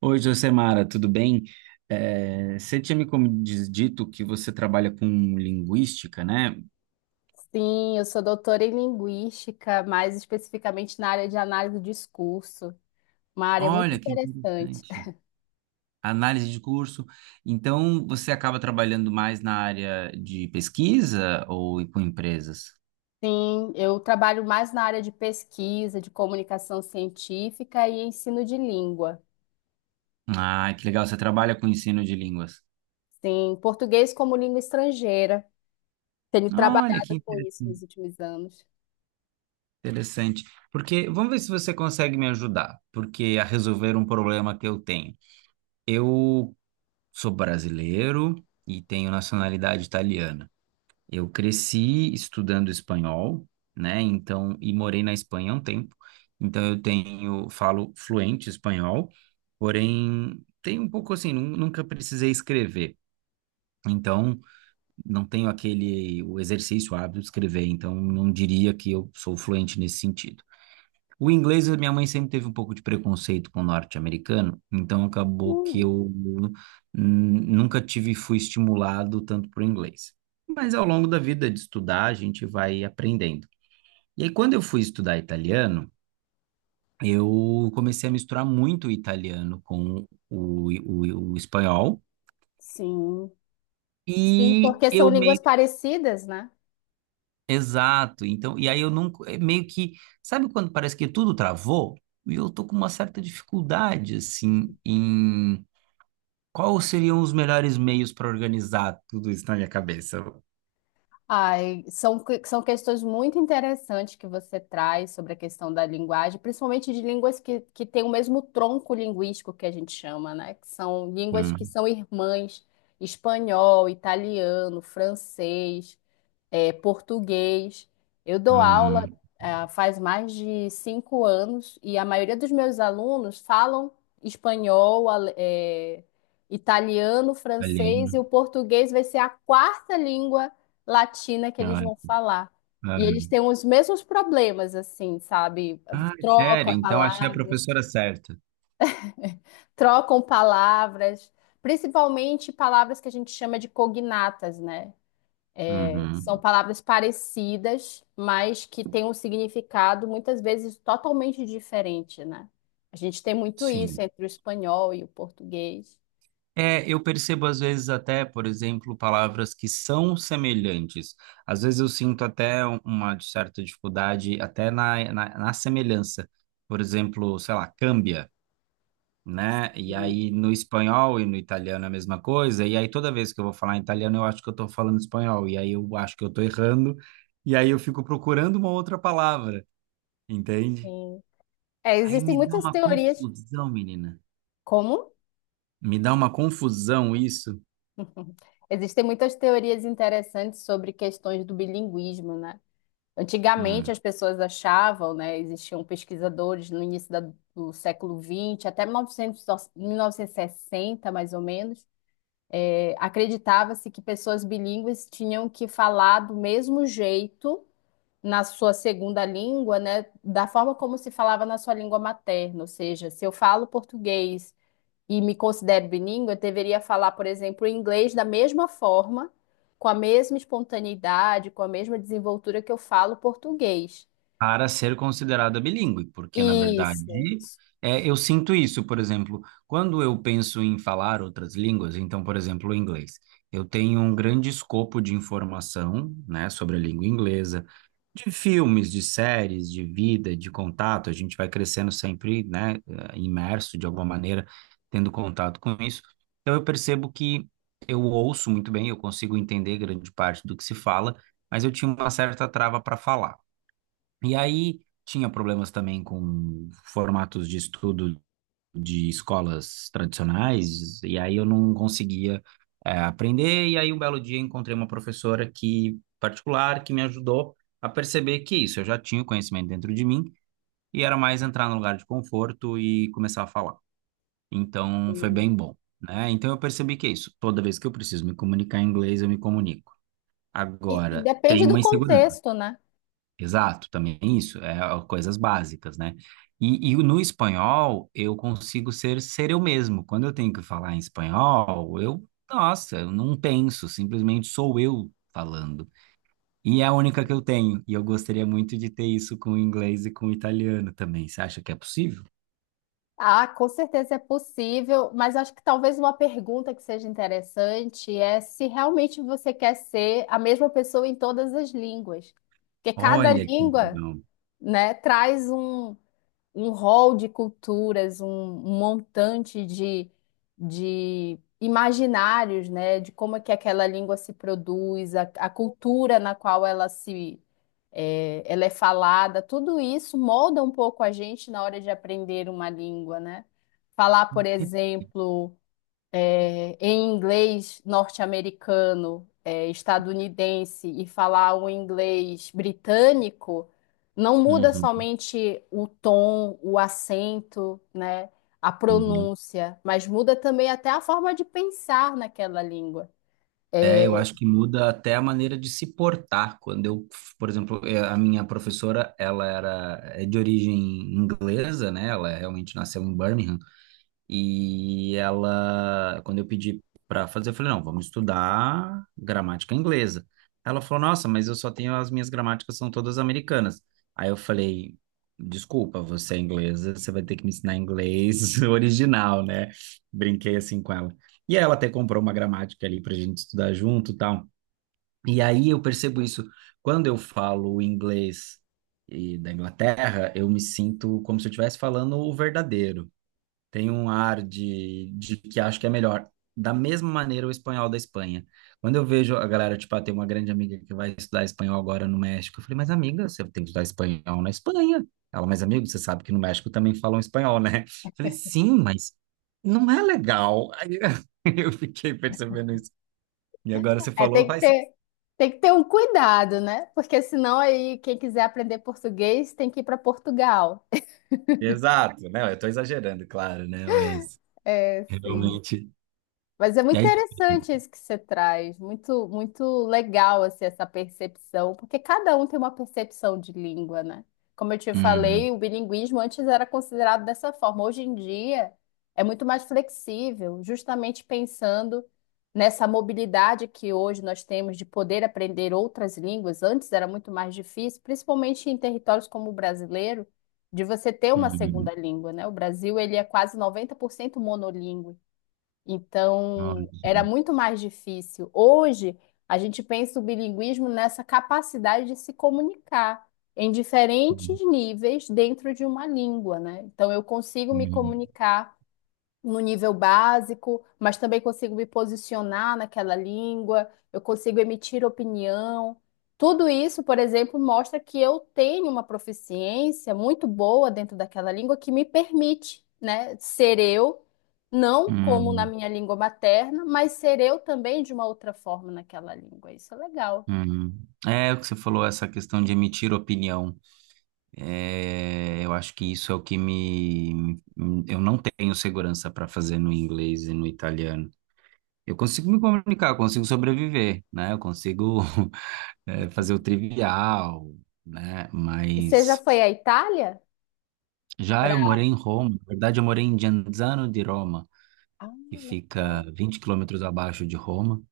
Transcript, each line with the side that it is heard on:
right: Oi, Josemara, tudo bem? Você tinha me dito que você trabalha com linguística, né?
left: Sim, eu sou doutora em linguística, mais especificamente na área de análise do discurso, uma área muito
right: Olha, que
left: interessante.
right: interessante. Análise de curso. Então, você acaba trabalhando mais na área de pesquisa ou com empresas?
left: Sim, eu trabalho mais na área de pesquisa, de comunicação científica e ensino de língua.
right: Ah, que legal, você trabalha com ensino de línguas.
left: Sim, português como língua estrangeira. Tenho
right: Olha, que
left: trabalhado com isso nos
right: interessante.
left: últimos anos.
right: Interessante. Porque, vamos ver se você consegue me ajudar, porque a resolver um problema que eu tenho. Eu sou brasileiro e tenho nacionalidade italiana. Eu cresci estudando espanhol, né? Então, e morei na Espanha há um tempo. Então, eu tenho, falo fluente espanhol, porém, tem um pouco assim, nunca precisei escrever. Então, não tenho aquele, o exercício, o hábito de escrever. Então, não diria que eu sou fluente nesse sentido. O inglês, a minha mãe sempre teve um pouco de preconceito com o norte-americano, então acabou que
left: Hum,
right: eu nunca tive, fui estimulado tanto por inglês. Mas ao longo da vida de estudar, a gente vai aprendendo. E aí, quando eu fui estudar italiano, eu comecei a misturar muito o italiano com o espanhol,
left: sim, sim,
right: e
left: porque são
right: eu
left: línguas
right: meio.
left: parecidas, né?
right: Exato, então, e aí eu nunca, é meio que, sabe quando parece que tudo travou? E eu tô com uma certa dificuldade, assim, em quais seriam os melhores meios para organizar tudo isso na minha cabeça?
left: Ai, são questões muito interessantes que você traz sobre a questão da linguagem, principalmente de línguas que têm o mesmo tronco linguístico que a gente chama, né? Que são línguas que
right: Hum,
left: são irmãs, espanhol, italiano, francês, português. Eu dou aula,
right: uhum,
left: ah, faz mais de 5 anos e a maioria dos meus alunos falam espanhol, italiano, francês e o
right: olhei.
left: português vai ser a quarta língua latina que eles
right: Ah,
left: vão falar. E eles
right: uhum.
left: têm os mesmos problemas, assim, sabe?
right: Ah, sério?
left: Trocam
right: Então achei a
left: palavras,
right: professora certa.
left: trocam palavras, principalmente palavras que a gente chama de cognatas, né? São
right: Uhum,
left: palavras parecidas, mas que têm um significado muitas vezes totalmente diferente, né? A gente tem muito isso
right: sim.
left: entre o espanhol e o português.
right: É, eu percebo às vezes até, por exemplo, palavras que são semelhantes. Às vezes eu sinto até uma certa dificuldade até na semelhança. Por exemplo, sei lá, câmbia, né? E
left: E,
right: aí no espanhol e no italiano é a mesma coisa, e aí toda vez que eu vou falar em italiano eu acho que eu tô falando espanhol, e aí eu acho que eu tô errando, e aí eu fico procurando uma outra palavra, entende?
left: sim. É,
right: Aí
left: existem
right: me dá
left: muitas
right: uma
left: teorias.
right: confusão, menina.
left: Como?
right: Me dá uma confusão isso.
left: Existem muitas teorias interessantes sobre questões do bilinguismo, né? Antigamente as
right: Hum.
left: pessoas achavam, né? Existiam pesquisadores no início do século XX, até 1900, 1960, mais ou menos. Acreditava-se que pessoas bilíngues tinham que falar do mesmo jeito na sua segunda língua, né, da forma como se falava na sua língua materna. Ou seja, se eu falo português e me considero bilíngue, eu deveria falar, por exemplo, inglês da mesma forma, com a mesma espontaneidade, com a mesma desenvoltura que eu falo português.
right: Para ser considerada bilíngue, porque na
left: Isso.
right: verdade é, eu sinto isso, por exemplo, quando eu penso em falar outras línguas, então, por exemplo, o inglês, eu tenho um grande escopo de informação, né, sobre a língua inglesa, de filmes, de séries, de vida, de contato, a gente vai crescendo sempre, né, imerso de alguma maneira, tendo contato com isso. Então eu percebo que eu ouço muito bem, eu consigo entender grande parte do que se fala, mas eu tinha uma certa trava para falar. E aí tinha problemas também com formatos de estudo de escolas tradicionais, e aí eu não conseguia, aprender. E aí um belo dia encontrei uma professora que particular que me ajudou a perceber que isso, eu já tinha o conhecimento dentro de mim e era mais entrar no lugar de conforto e começar a falar. Então foi bem bom, né? Então eu percebi que é isso. Toda vez que eu preciso me comunicar em inglês, eu me comunico.
left: E
right: Agora, tem
left: depende do
right: uma insegurança.
left: contexto, né?
right: Exato, também é isso, é ó, coisas básicas, né? E no espanhol eu consigo ser eu mesmo. Quando eu tenho que falar em espanhol, eu, nossa, eu não penso, simplesmente sou eu falando. E é a única que eu tenho, e eu gostaria muito de ter isso com o inglês e com o italiano também. Você acha que é possível?
left: Ah, com certeza é possível, mas acho que talvez uma pergunta que seja interessante é se realmente você quer ser a mesma pessoa em todas as línguas. Porque cada
right: Olha que
left: língua,
right: legal.
left: né, traz um rol de culturas, um montante de imaginários, né, de como é que aquela língua se produz, a cultura na qual ela se é, ela é falada, tudo isso molda um pouco a gente na hora de aprender uma língua, né? Falar, por exemplo, em inglês norte-americano, estadunidense e falar o inglês britânico, não muda
right: Uhum,
left: somente o tom, o acento, né, a
right: uhum.
left: pronúncia, mas muda também até a forma de pensar naquela língua.
right: É, eu
left: É,
right: acho que muda até a maneira de se portar. Quando eu, por exemplo, a minha professora, ela era é de origem inglesa, né? Ela realmente nasceu em Birmingham. E ela, quando eu pedi para fazer, eu falei, não, vamos estudar gramática inglesa. Ela falou, nossa, mas eu só tenho as minhas gramáticas são todas americanas. Aí eu falei, desculpa, você é inglesa, você vai ter que me ensinar inglês original, né? Brinquei assim com ela. E aí ela até comprou uma gramática ali pra gente estudar junto, e tal. E aí eu percebo isso quando eu falo inglês e da Inglaterra, eu me sinto como se eu estivesse falando o verdadeiro, tem um ar de que acho que é melhor. Da mesma maneira, o espanhol da Espanha. Quando eu vejo a galera, tipo, ah, tem uma grande amiga que vai estudar espanhol agora no México, eu falei, mas amiga, você tem que estudar espanhol na Espanha. Ela, mas amigo, você sabe que no México também falam espanhol, né? Eu falei, sim, mas não é legal. Aí eu fiquei percebendo isso. E agora você
left: é,
right: falou,
left: tem que
right: faz sentido.
left: ter, tem que ter um cuidado, né? Porque senão aí quem quiser aprender português tem que ir para Portugal.
right: Exato, né? Eu tô exagerando, claro, né? Mas
left: É, sim.
right: realmente.
left: Mas é muito
right: É... difícil.
left: interessante isso que você traz, muito muito legal assim, essa percepção, porque cada um tem uma percepção de língua, né? Como eu te
right: Hum,
left: falei, o bilinguismo antes era considerado dessa forma. Hoje em dia é muito mais flexível, justamente pensando nessa mobilidade que hoje nós temos de poder aprender outras línguas. Antes era muito mais difícil, principalmente em territórios como o brasileiro, de você ter uma
right: hum,
left: segunda língua, né? O Brasil ele é quase 90% monolíngue.
right: nossa.
left: Então, era muito mais difícil. Hoje, a gente pensa o bilinguismo nessa capacidade de se comunicar em diferentes
right: Hum,
left: níveis dentro de uma língua, né? Então, eu consigo me
right: hum, hum.
left: comunicar no nível básico, mas também consigo me posicionar naquela língua, eu consigo emitir opinião. Tudo isso, por exemplo, mostra que eu tenho uma proficiência muito boa dentro daquela língua que me permite, né, ser eu, não como na
right: Hum,
left: minha língua materna, mas ser eu também de uma outra forma naquela língua. Isso é legal.
right: É o que você falou, essa questão de emitir opinião. É, eu acho que isso é o que me. Eu não tenho segurança para fazer no inglês e no italiano. Eu consigo me comunicar, eu consigo sobreviver, né? Eu consigo fazer o trivial, né?
left: E você já
right: Mas
left: foi à Itália
right: já
left: para
right: eu morei em Roma, na verdade, eu morei em Genzano di Roma,
left: Ah,
right: que fica
left: legal.
right: 20 km abaixo de Roma.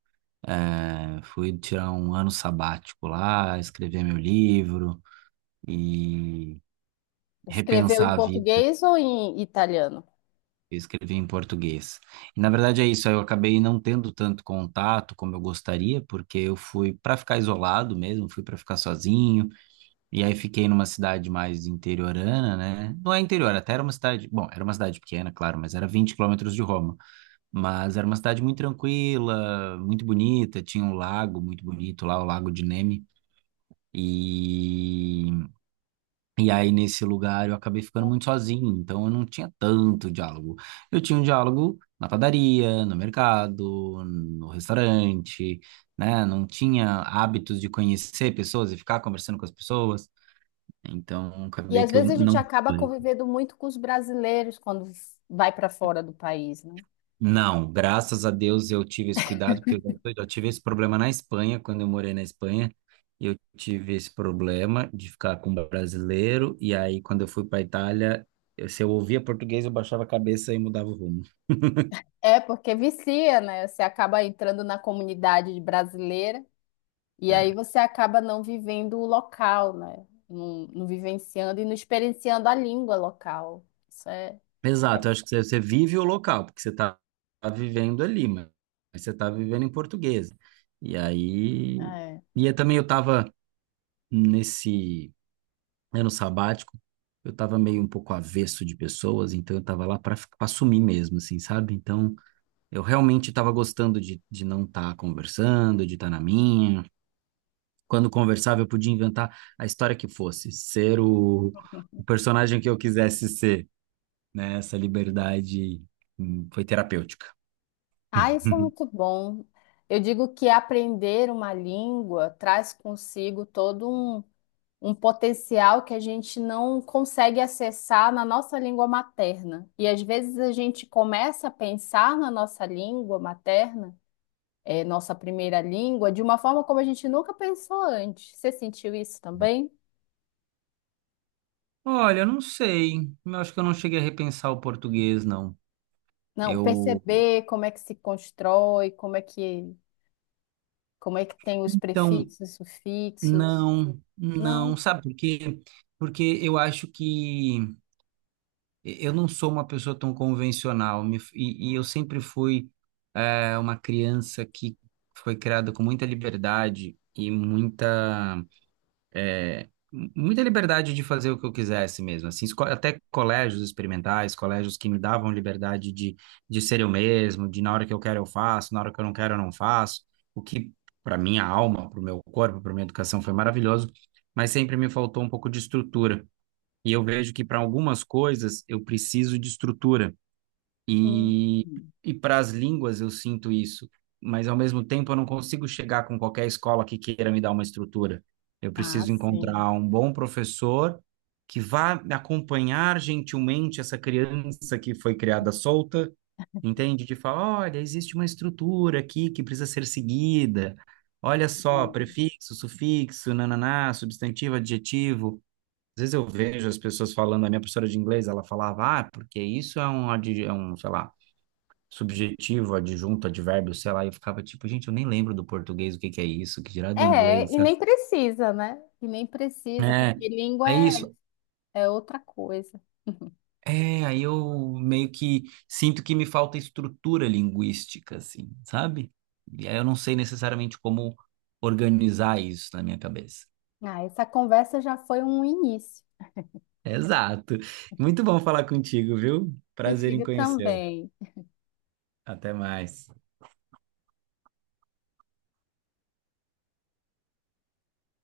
right: É, fui tirar um ano sabático lá, escrever meu livro e
left: Escrever em
right: repensar a vida.
left: português ou em italiano?
right: Eu escrevi em português. E, na verdade é isso, eu acabei não tendo tanto contato como eu gostaria, porque eu fui para ficar isolado mesmo, fui para ficar sozinho, e aí fiquei numa cidade mais interiorana, né? Não é interior, até era uma cidade, bom, era uma cidade pequena, claro, mas era 20 km de Roma, mas era uma cidade muito tranquila, muito bonita, tinha um lago muito bonito lá, o Lago de Nemi, e E aí, nesse lugar, eu acabei ficando muito sozinho, então eu não tinha tanto diálogo. Eu tinha um diálogo na padaria, no mercado, no restaurante, né? Não tinha hábitos de conhecer pessoas e ficar conversando com as pessoas. Então,
left: E
right: acabei
left: às
right: que eu
left: vezes a gente
right: não
left: acaba
right: fui.
left: convivendo muito com os brasileiros quando vai para fora do país, né?
right: Não, graças a Deus eu tive esse cuidado, porque eu tive esse problema na Espanha, quando eu morei na Espanha, eu tive esse problema de ficar com brasileiro, e aí quando eu fui para Itália, se eu ouvia português, eu baixava a cabeça e mudava o rumo.
left: É, porque vicia, né? Você acaba entrando na comunidade brasileira e aí
right: É.
left: você acaba não vivendo o local, né? Não, não vivenciando e não experienciando a língua local. Isso é,
right: Exato, eu acho que você vive o local, porque você está vivendo ali, mas você está vivendo em português. E aí,
left: é.
right: e eu também eu estava nesse ano sabático, eu tava meio um pouco avesso de pessoas, então eu tava lá para sumir mesmo, assim, sabe? Então eu realmente tava gostando de não estar conversando, de estar na minha. Quando conversava, eu podia inventar a história que fosse, ser o personagem que eu quisesse ser, né? Essa liberdade foi terapêutica.
left: Ah, isso é muito bom. Eu digo que aprender uma língua traz consigo todo um potencial que a gente não consegue acessar na nossa língua materna. E às vezes a gente começa a pensar na nossa língua materna, nossa primeira língua, de uma forma como a gente nunca pensou antes. Você sentiu isso também?
right: Olha, eu não sei. Eu acho que eu não cheguei a repensar o português, não.
left: Não,
right: Eu.
left: perceber como é que se constrói, como é que, tem os
right: Então,
left: prefixos, sufixos.
right: não, não,
left: Não.
right: sabe por quê? Porque eu acho que eu não sou uma pessoa tão convencional e eu sempre fui uma criança que foi criada com muita liberdade e muita é, muita liberdade de fazer o que eu quisesse mesmo, assim, até colégios experimentais, colégios que me davam liberdade de ser eu mesmo, de na hora que eu quero eu faço, na hora que eu não quero eu não faço, o que para minha alma, para o meu corpo, para minha educação foi maravilhoso, mas sempre me faltou um pouco de estrutura. E eu vejo que para algumas coisas eu preciso de estrutura.
left: Hum.
right: E, e para as línguas eu sinto isso, mas ao mesmo tempo eu não consigo chegar com qualquer escola que queira me dar uma estrutura. Eu
left: Ah,
right: preciso
left: sim.
right: encontrar um bom professor que vá acompanhar gentilmente essa criança que foi criada solta, entende? De falar, olha, existe uma estrutura aqui que precisa ser seguida. Olha só, prefixo, sufixo, nananá, substantivo, adjetivo. Às vezes eu vejo as pessoas falando, a minha professora de inglês, ela falava, ah, porque isso é um, um, sei lá, subjetivo, adjunto, advérbio, sei lá, e eu ficava tipo, gente, eu nem lembro do português o que que é isso, que dirá do
left: É,
right: inglês,
left: e
right: sabe?
left: nem precisa, né? E nem precisa,
right: É,
left: porque língua
right: é
left: é
right: isso.
left: é outra coisa.
right: É, aí eu meio que sinto que me falta estrutura linguística, assim, sabe? E aí eu não sei necessariamente como organizar isso na minha cabeça.
left: Ah, essa conversa já foi um início
right: Exato. Muito bom falar contigo, viu? Prazer em
left: contigo
right: conhecê-lo.
left: também.
right: Até mais.